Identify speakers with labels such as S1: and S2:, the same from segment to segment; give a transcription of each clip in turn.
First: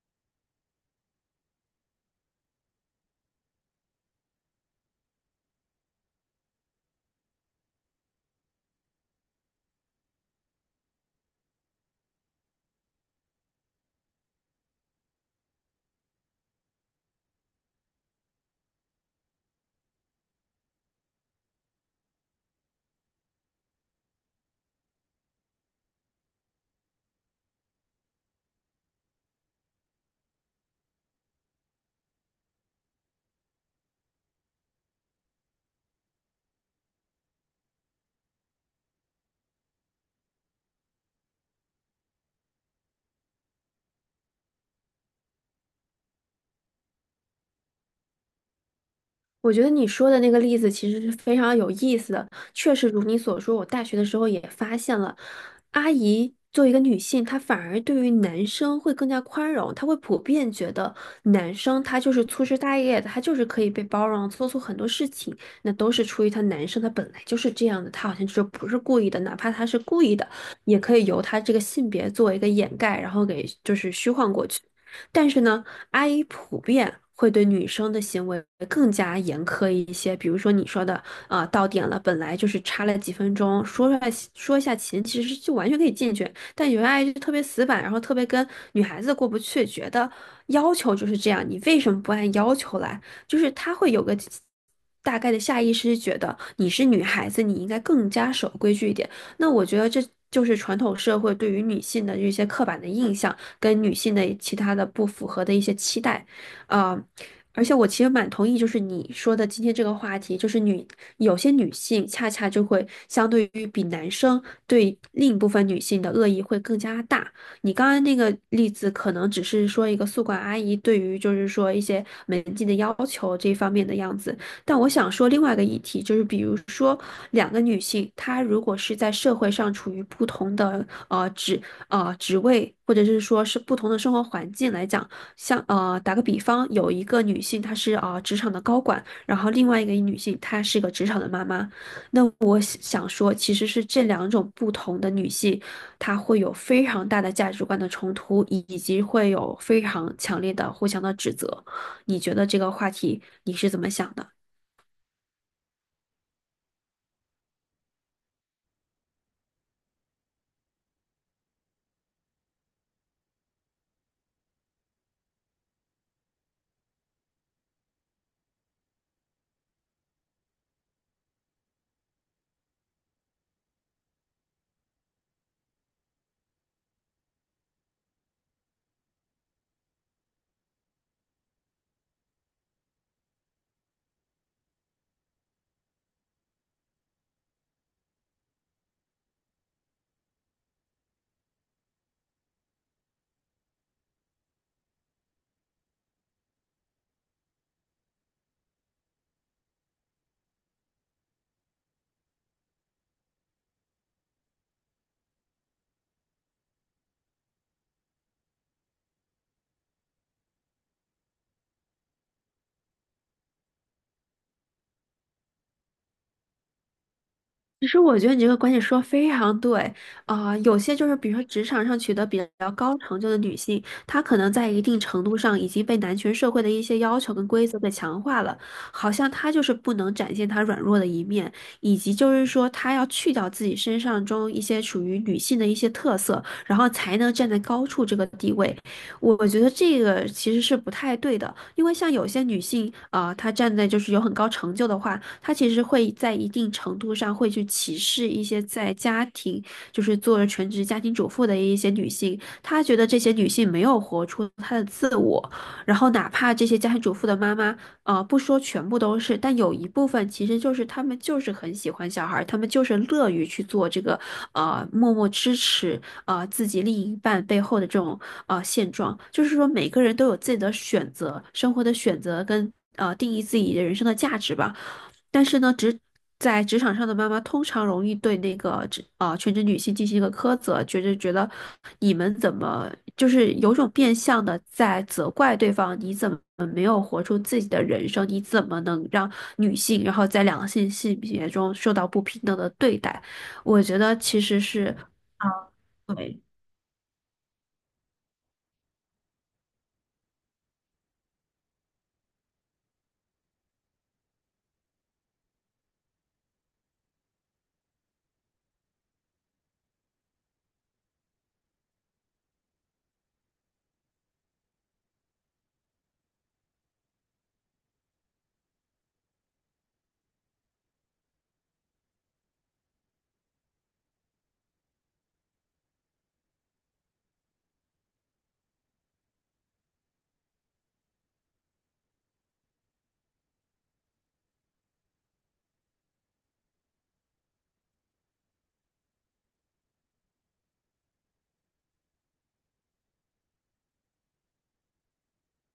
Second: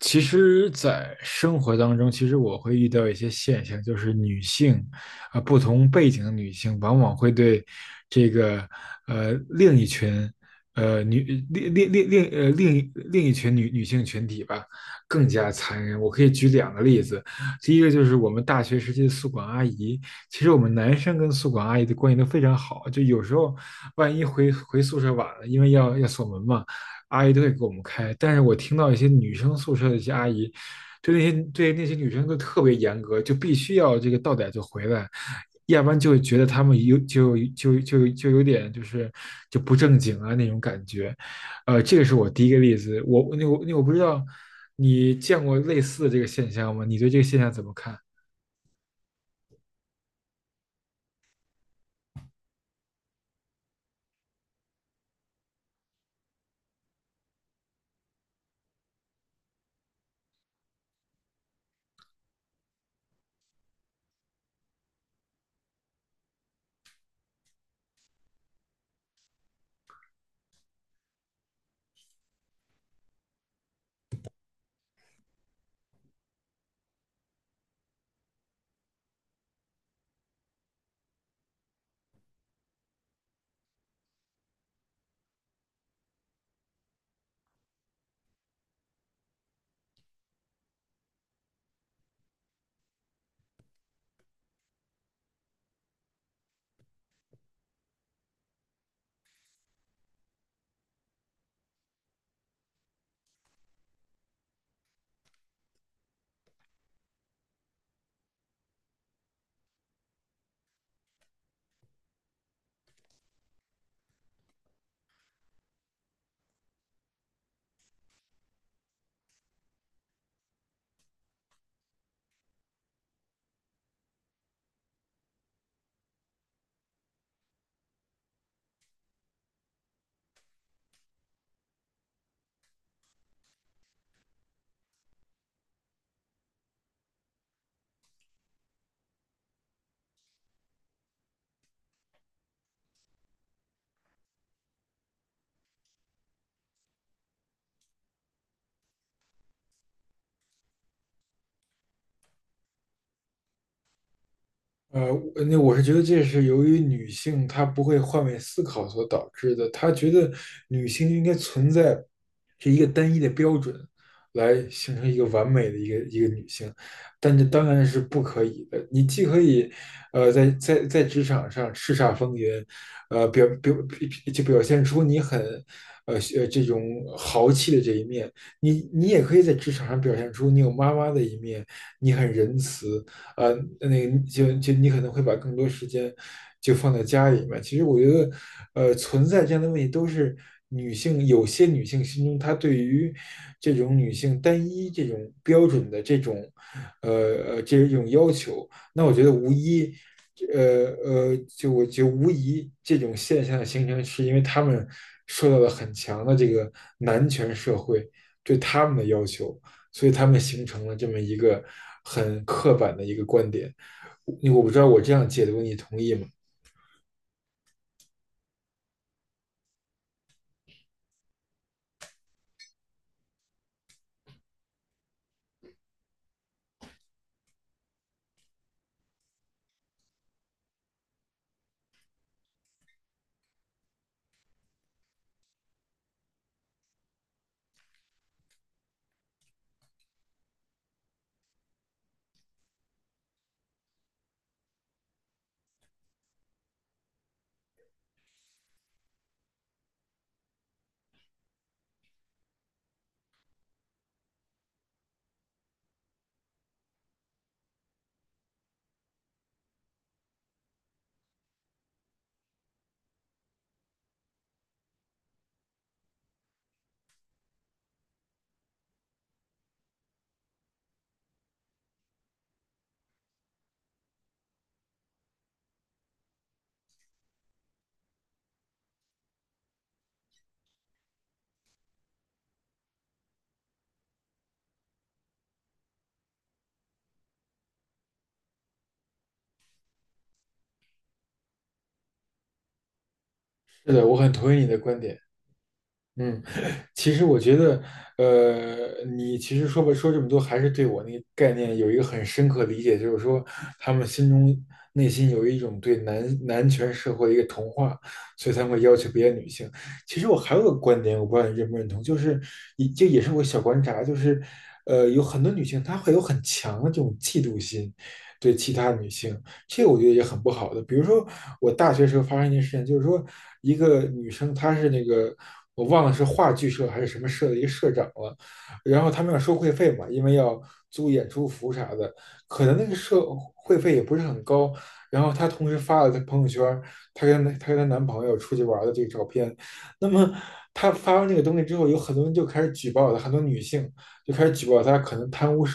S1: 其实，在生活当中，其实我会遇到一些现象，就是女性，啊、不同背景的女性，往往会对这个另一群呃女另一群女性群体吧，更加残忍。我可以举两个例子，第一个就是我们大学时期的宿管阿姨，其实我们男生跟宿管阿姨的关系都非常好，就有时候万一回宿舍晚了，因为要锁门嘛。阿姨都会给我们开。但是我听到一些女生宿舍的一些阿姨，对那些女生都特别严格，就必须要这个到点就回来，要不然就会觉得她们有就就就就有点就是就不正经啊那种感觉。这个是我第一个例子。我不知道你见过类似的这个现象吗？你对这个现象怎么看？
S2: 我觉得你说的那个例子其实是非常有意思的，确实如你所说，我大学的时候也发现了，阿姨作为一个女性，她反而对于男生会更加宽容，她会普遍觉得男生他就是粗枝大叶的，他就是可以被包容，做出很多事情，那都是出于他男生他本来就是这样的，他好像就是不是故意的，哪怕他是故意的，也可以由他这个性别作为一个掩盖，然后给就是虚幻过去。但是呢，阿姨普遍会对女生的行为更加严苛一些。比如说你说的，到点了，本来就是差了几分钟，说出来说一下勤，其实就完全可以进去。但有些阿姨就特别死板，然后特别跟女孩子过不去，觉得要求就是这样，你为什么不按要求来？就是她会有个，大概的下意识觉得你是女孩子，你应该更加守规矩一点。那我觉得这就是传统社会对于女性的一些刻板的印象，跟女性的其他的不符合的一些期待，啊、而且我其实蛮同意，就是你说的今天这个话题，就是有些女性恰恰就会相对于比男生对另一部分女性的恶意会更加大。你刚刚那个例子可能只是说一个宿管阿姨对于就是说一些门禁的要求这方面的样子，但我想说另外一个议题，就是比如说两个女性，她如果是在社会上处于不同的职位，或者是说是不同的生活环境来讲，像打个比方，有一个女性她是职场的高管，然后另外一个女性她是个职场的妈妈，那我想说，其实是这两种不同的女性，她会有非常大的价值观的冲突，以及会有非常强烈的互相的指责。你觉得这个话题你是怎么想的？
S1: 我是觉得这是由于女性她不会换位思考所导致的。她觉得女性就应该存在是一个单一的标准，来形成一个完美的一个女性，但这当然是不可以的。你既可以，在职场上叱咤风云，呃，表表就表现出你很，这种豪气的这一面，你也可以在职场上表现出你有妈妈的一面，你很仁慈，呃，那个你可能会把更多时间就放在家里面。其实我觉得，存在这样的问题都是有些女性心中她对于这种女性单一这种标准的这种呃这种要求。那我觉得无疑，就我觉得无疑这种现象的形成，是因为他们受到了很强的这个男权社会对他们的要求。所以他们形成了这么一个很刻板的一个观点。你我不知道我这样解读你同意吗？
S2: 其实我觉得你这个观点说得非常对。有些就是比如说职场上取得比较高成就的女性，她可能在一定程度上已经被男权社会的一些要求跟规则给强化了，好像她就是不能展现她软弱的一面，以及就是说她要去掉自己身上中一些属于女性的一些特色，然后才能站在高处这个地位。我觉得这个其实是不太对的，因为像有些女性她站在就是有很高成就的话。他其实会在一定程度上会去歧视一些在家庭，就是做了全职家庭主妇的一些女性，他觉得这些女性没有活出她的自我，然后哪怕这些家庭主妇的妈妈，不说全部都是，但有一部分其实就是她们就是很喜欢小孩儿，她们就是乐于去做这个，默默支持自己另一半背后的这种现状，就是说每个人都有自己的选择，生活的选择跟定义自己的人生的价值吧。但是呢，在职场上的妈妈通常容易对那个全职女性进行一个苛责，觉得你们怎么就是有种变相的在责怪对方，你怎么没有活出自己的人生？你怎么能让女性然后在两性性别中受到不平等的对待？我
S1: 是
S2: 觉
S1: 的，我
S2: 得
S1: 很
S2: 其
S1: 同
S2: 实
S1: 意你的
S2: 是。
S1: 观点。
S2: 对。
S1: 嗯，其实我觉得，你其实说吧，说这么多，还是对我那个概念有一个很深刻的理解，就是说，他们心中内心有一种对男权社会的一个同化，所以才会要求别的女性。其实我还有个观点，我不知道你认不认同，就是也这也是我小观察，就是有很多女性她会有很强的这种嫉妒心，对其他女性，这个我觉得也很不好的。比如说，我大学时候发生一件事情，就是说一个女生，她是那个我忘了是话剧社还是什么社的一个社长了，然后他们要收会费嘛，因为要租演出服啥的，可能那个社会费也不是很高。然后她同时发了她朋友圈，她跟她男朋友出去玩的这个照片。那么她发完这个东西之后，有很多人就开始举报她，很多女性就开始举报她可能贪污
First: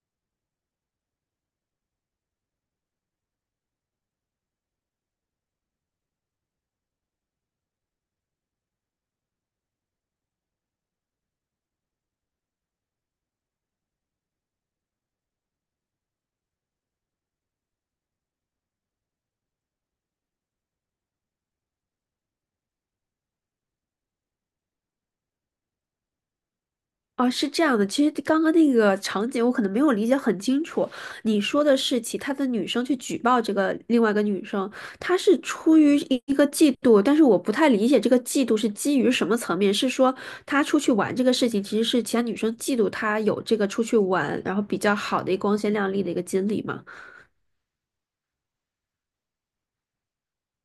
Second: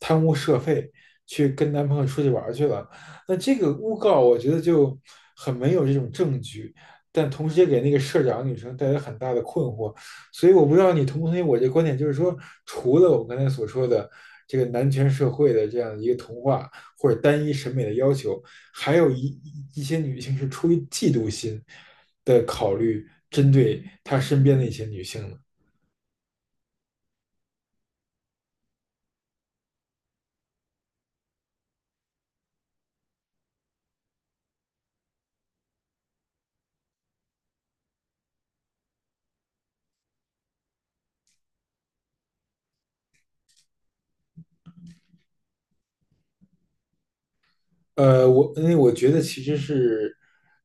S1: 社费，去跟男朋友出去玩去了。那这个诬告，我觉得就很没有这种证据，但同时也给那个社长女生带来很大的困惑。所以我不知道你同不同意我这观点，就是说，除了我刚才所说的这个男权社会的这样一个童话或者单一审美的要求，还有一些女性是出于嫉妒心的考虑，针对她身边的一些女性的。
S2: 哦，是这样的，其实刚刚那个场景我可能没有理解很清楚。你说的是其他的女生去举报这个另外一个女生，她是出于一个嫉妒，但是我不太理解这个嫉妒是基于什么层面？是说她出去玩这个事情，其实是其他女生嫉妒她有这个出去玩，然后比较好的一个光鲜亮丽的一个经历吗？
S1: 我因为我觉得其实是，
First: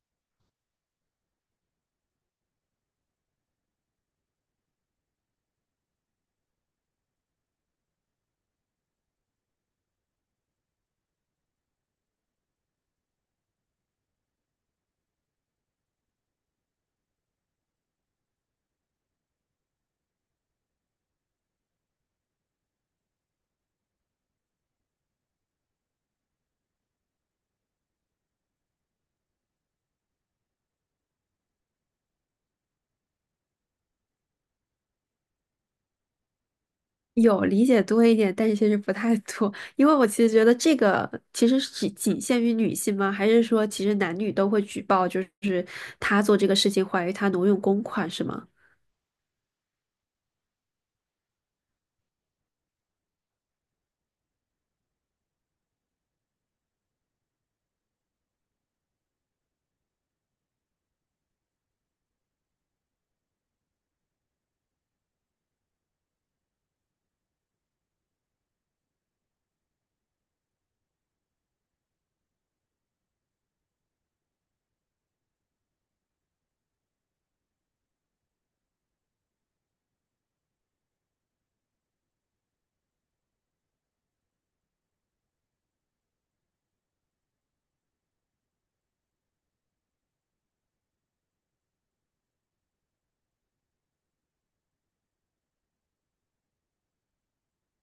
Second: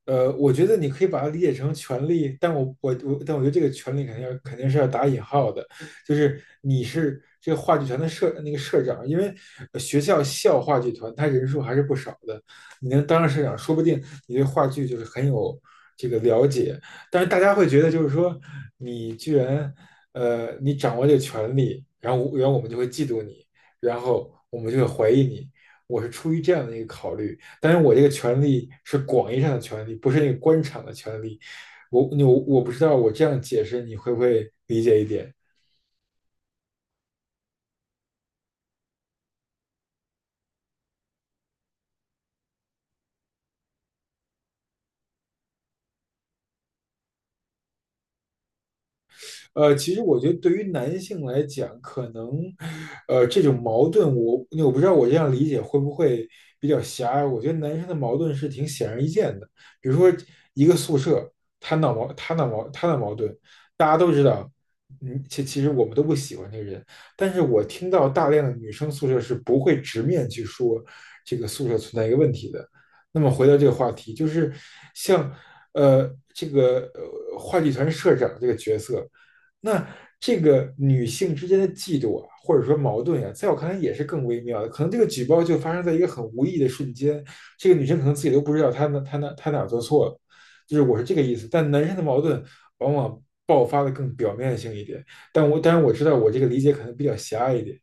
S1: 我觉得你可以把它理解成权利，但我觉得这个权利肯定要肯定是要打引号的，就是你是这个话剧团的社那个社长，因为学校话剧团他人数还是不少的，你能当上社长，说不定你对话剧就是很有这个了解，但是大家会觉得就是说你居然你掌握这个权利，然后我们就会嫉妒你，然后我们就会怀疑你。我是出于这样的一个考虑，但是我这个权利是广义上的权利，不是那个官场的权利。我不知道我这样解释你会不会理解一点？
S2: 有理解多一点，但是其实不太多，因为我其实觉得这个其实是仅仅限于女性吗？还是说其实男女都会举报，就是他做这个事情怀疑他挪用公款是吗？
S1: 其实我觉得对于男性来讲，可能，这种矛盾我，我不知道我这样理解会不会比较狭隘。我觉得男生的矛盾是挺显而易见的，比如说一个宿舍，他闹矛盾，大家都知道，嗯，其实我们都不喜欢这个人，但是我听到大量的女生宿舍是不会直面去说这个宿舍存在一个问题的。那么回到这个话题，就是像这个话剧团社长这个角色。那这个女性之间的嫉妒啊，或者说矛盾啊，在我看来也是更微妙的。可能这个举报就发生在一个很无意的瞬间，这个女生可能自己都不知道她哪做错了，就是我是这个意思。但男生的矛盾往往爆发的更表面性一点，但我当然我知道我这个理解可能比较狭隘一点。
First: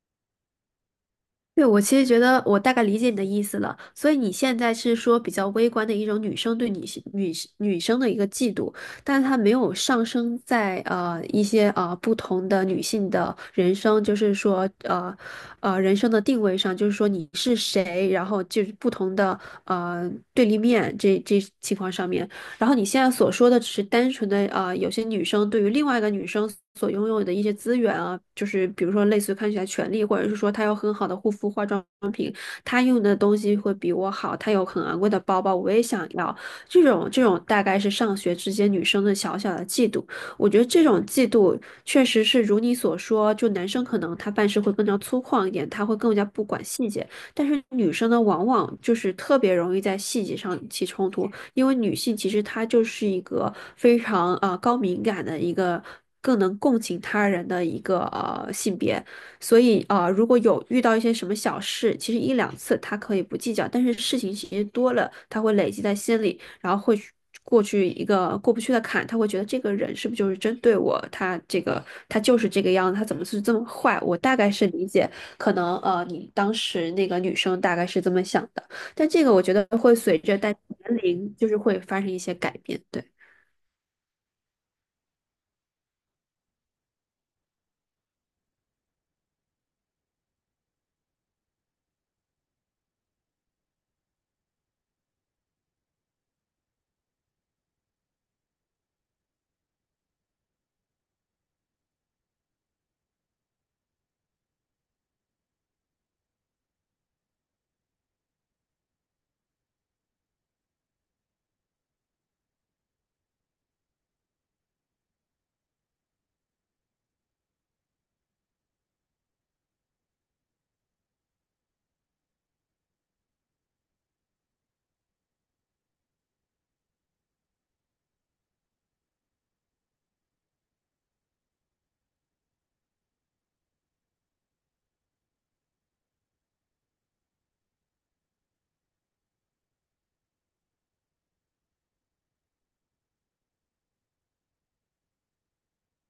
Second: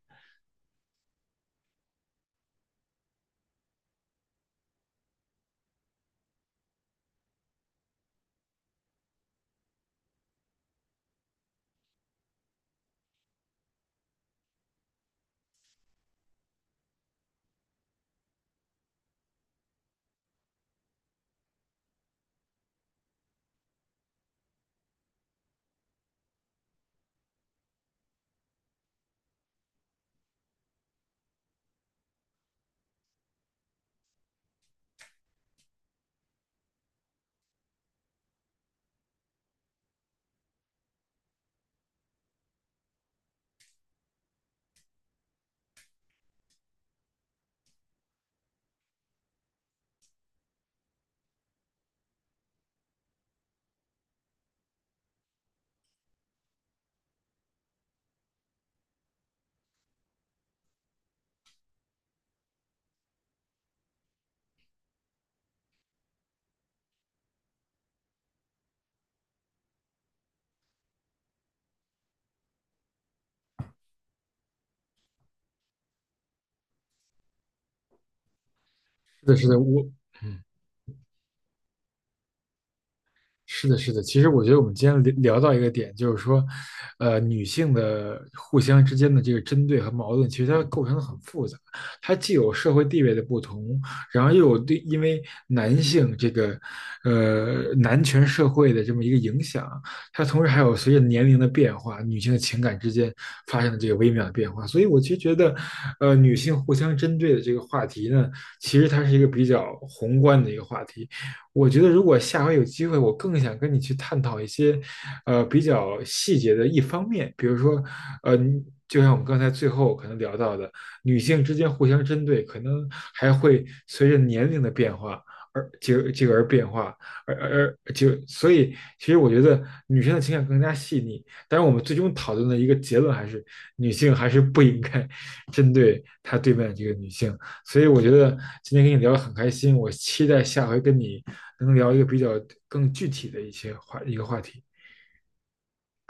S2: 对，我其实觉得我大概理解你的意思了，所以你现在是说比较微观的一种女生对女生的一个嫉妒，但是她没有上升在一些不同的女性的人生，就是说人生的定位上，就是说你是谁，然后就是不同的对立面这情况上面，然后你现在所说的只是单纯的有些女生对于另外一个女生所拥有的一些资源啊，就是比如说类似于看起来权利，或者是说她有很好的护肤化妆品，她用的东西会比我好，她有很昂贵的包包，我也想要。这种大概是上学之间女生的小小的嫉妒。我觉得这种嫉妒确实是如你所说，就男生可能他办事会更加粗犷一点，他会更加不管细节，但是女生呢，往往就是特别容易在细节上起冲突。因为女性其实她就是一个非常高敏感的一个。更能共情他人的一个性别，所以如果有遇到一些什么小事，其实一两次她可以不计较，但是事情其实多了，她会累积在心里，然后会去过去一个过不去的坎，她会觉得这个人是不是就是针对我？他这个他就是这个样子，他怎么是这么坏？我大概是理解，可能你当时那个女生大概是这么想的。但这
S1: 是
S2: 个
S1: 的，
S2: 我
S1: 是
S2: 觉
S1: 的，
S2: 得
S1: 我
S2: 会随着
S1: 嗯。
S2: 大家年龄，就是会发生一些改变。对。
S1: 是的，是的。其实我觉得我们今天聊到一个点，就是说，女性的互相之间的这个针对和矛盾，其实它构成的很复杂。它既有社会地位的不同，然后又有对因为男性这个，男权社会的这么一个影响，它同时还有随着年龄的变化，女性的情感之间发生的这个微妙的变化。所以我其实觉得，女性互相针对的这个话题呢，其实它是一个比较宏观的一个话题。我觉得如果下回有机会，我更想跟你去探讨一些，比较细节的一方面，比如说，呃，就像我们刚才最后可能聊到的，女性之间互相针对，可能还会随着年龄的变化而这这个而变化，而而而就所以，其实我觉得女生的情感更加细腻。但是我们最终讨论的一个结论还是，女性还是不应该 针对她对面的这个女性。所以我觉得今天跟你聊得很开心，我期待下回跟你能聊一个比较更具体的一个话题。